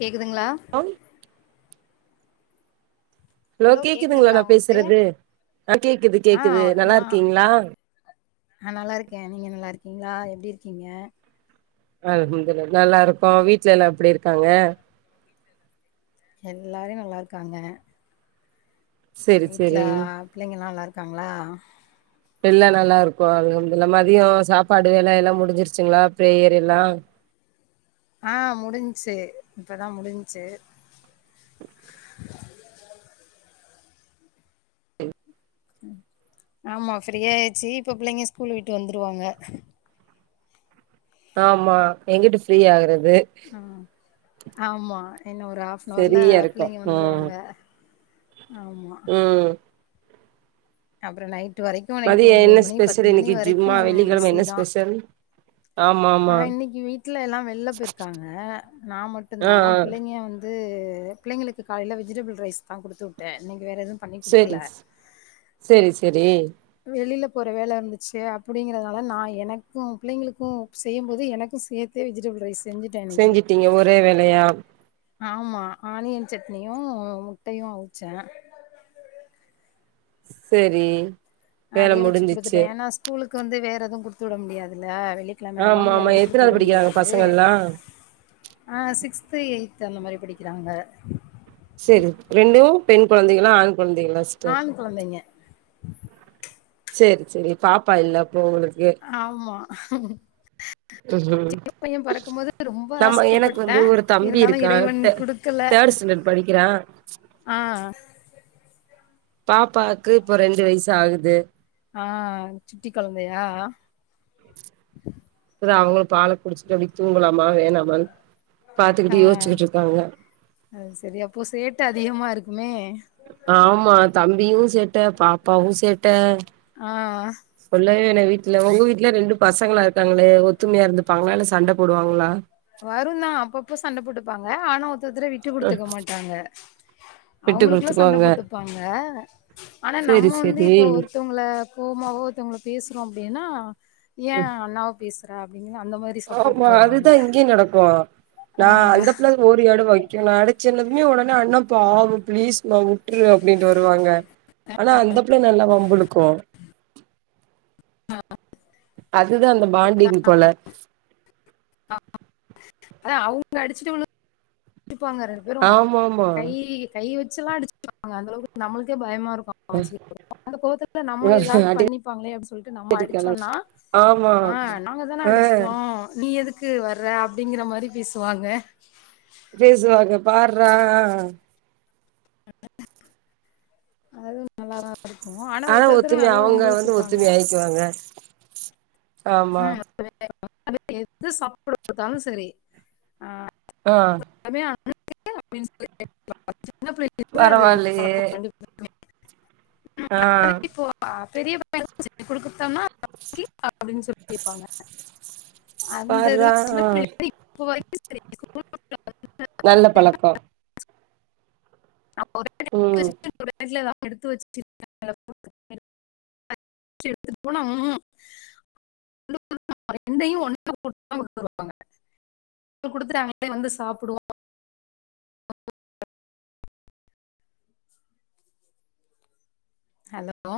கேக்குதுங்களா ங் லோ ஹலோ கேக்குதுங்களா நா உங்களுக்கு பேசுறது ஆ கேக்குது கேக்குது நா நல்லா இருக்கீங்கெளா ஆ நல்லா இருக்கே நீங்க நல்லா இருக்கீங்களா எப்டி இருக்கீங்க ஆ குஞ்ச நல்லா இருக்கோ வீட்ல எல்லா எப்டி இருக்காங்க எல்லாரு நல்லா இருக்காங்க செரி வீட்டுல செரி ஆ பிள்ளைங்கல்லா நல்லா இருக்காங்களா எல்லா நல்லா இருக்கோ அது வந்து மதியோ சாப்பாடு எல்லா எல்லா முடிஞ்சிருச்சுங்களா ஃபிரேயர் எல்லா ஆ முடிஞ்சுச்சு இப்பதா முடிஞ்சுச்சு [inaudible] ஆமா ஃப்ரீயா ஏயிச்சு இப்ப பிள்ளைங்க ஸ்கூல் விட்டு வந்துருவாங்க ஆமா எங்கட்டு ஃப்ரீ ஆகுறது ஆமா ஆமா இன்னு ஒரு ஹாஃன்னவுர்ல சரியா இருக்கு பிள்ளைங்க வந்துருவாங்க ஆமா உம் அப்புறோ நைட்டு வரைக்கு நைட்டு மதியோ ஒம்பது என்ன மணி ஸ்பெஷல் பத்து மணி இன்னைக்கு வரைக்கு ஜும்மா வெள்ளிக்கெழம பிஸி என்ன தா ஸ்பெஷல் ஆமா ஆ ஆமா இன்னைக்கு வீட்ல எல்லா வெள்ல போயிர்க்காங் நா ஆ ஆ மட்டும்தா பிள்ளையாங்க வந் து பிள்ளைங்களுக்கு காலைல வெஜுடேஃபுல் ரைஸ் தா குடுத்து உட்டே நீங்க வேற எது பண்ணி செரி குடுக்கல்ல செரி செரி வெளியில போற வேல இருந்துச்சு அப்டிங்கறதுனால நா எனக்கு பிள்ளைங்களுக்கு செய்யுபோது எனக்கு சேத்தே வெஜிடேஃபுள் ரைஸ் செஞ்சுட்டேன் இன்னைக்கு. செஞ்சிட்டீங்க ஒரே வேலையா ஆமா ஆனியன் சட்னியு முட்டையு அவுச்சே செரி வேல அதே வச்சு குடுத்துட்டே முடிஞ்சிச்சு ஏன்னா ஸ்கூலுக்கு வந்து வேற எது குடுத்து விட முடியாதுல வெள்ளி கெழமையா ஆமா இருந்தாலு வேற ஆமா எதுவு குடுத்து எத்தனாவது விட படிக்கிறாங்க முடியாது பசங்கள்லா அ சிக்ஸ்த்து எயித்து அந்த மாரி படிக்கிறாங்க செரி ரெண்டு பெண் குழந்தைகளு ஆண் குழந்தைகளு ஆண் கொழந்தைங்க செர் செரி பாப்பா இல்ல அப்போ ஒங்களுக்கு ஆமா பையன் பிறக்கும்போது ரொம்ப [inaudible] ஆமா எனக்கு வந்து ஆசைப்பட்டேன் ஒரு தம்பி இருந்தாலு இருக்கான் இறைவன் குடுக்கல தேர்ட் ஸ்டாண்டர்ட் படிக்கிறா ஆ பாப்பாக்கு இப்ப ரெண்டு வயசு ஆகுது ஆ சுட்டி கொழந்தையா இப்பதா அவங்களு பால குடிச்சுட்டு அப்டி தூங்கலாமா வேணாமனு ஆ பாத்துக்கிட்டு யோசிக்கிட்டு இருக்காங்க அது செரி அப்போ சேட்ட அதிகமா இருக்குமே ஆமா தம்பியு சேட்ட பாப்பாவு சேட்ட ஆ சொல்ல வேயில்ல வீட்ல உங்க வீட்ல ரெண்டு பசங்களா இருக்காங்ளே ஒத்துமையா இருந்துப்பாங்ளா இல்ல சண்ட போடுவாங்ளா வருதா அப்பப்ப சண் போட்டுப்பாங்க ஆனா ஒருத்தத்தர விட்டு அ குடுத்துக்க மாட்டாங்க விட்டு அவுங்களுக்குள்ள சண்ட குடுத்துக்குவாங்க போட்டுப்பாங்க ஆனா நம்ம செரி வந்து செரி இப்ப ஒரு தங்ள கோமாவோ ஒரு தங்ளோ பேசுறோ அப்டின்னா ஏன் அண்ணாவே பேசுற அப்டிங் அந்த மாரி ஆமா சப்போர்ட்டுக்கு வருவாங்க அதுதா இங்கியு நடக்கு ஆ நா அந்த பிள்ள ஓரியாட வைக்கு நா அடிச்சதுமே உடனே அண்ணாப் பாவு பிளீஸ் மா உட்ரு அப்டின்டு வருவாங்க ஆனா அந்த பிள்ள நல்லா வம்பிளுக்கு ஆ அதுதா அந்த பாண்டிங் போல அதா அவுங்க அடிச்சிட்டு வந்து நிப்பாங்க ரெண்டு பேரு ஆமாமா கை கை வச்சல்லா அடிச்சுப்பாங்க அந்த அளவுக்கு நம்மளுக்கே பயமா இருக்கு [unintelligible] அந்த கோவத்தத்துல நம்ம ஏதாவது அடி பண்ணிப்பாங்ளே அப்டி சொல்டு நம்ம தடிக்கால அடிச்சோனா ஆமா ஆ நாங்க தான ஆ அடிச்ட்டோ நீ எதுக்கு வர்ற அப்டிங்கிற மாரி பேசுவாங்க பேசுவாங்க பார்ரா அதுவு நல்லாதா இருக்கு ஆனா ஒருத்தத்தரு நல்லா வம்பிழுத்துப்பாங்க வாங்க [unintelligible] எது சாப்பட குடுத்தாலு சரி ஆ ஆ [unintelligible] சின்ன பிள்ளைள இருந்தே பரவால்லயே பழக்கோ [unintelligible] ஆ அப்டின் சொல்லி கேப்பாங்க அந்த இதுல பார்றா சின்ன ஆ பிள்ளைள இருந்து இப்ப வரைக்கு செரி நல்ல பழக்கோ ம் [unintelligible] வச்சி எடுத்துட் போனா ம் [unintelligible] குடுத்துட்டாங்ளே வந்து சாப்டுவோ ஹலோ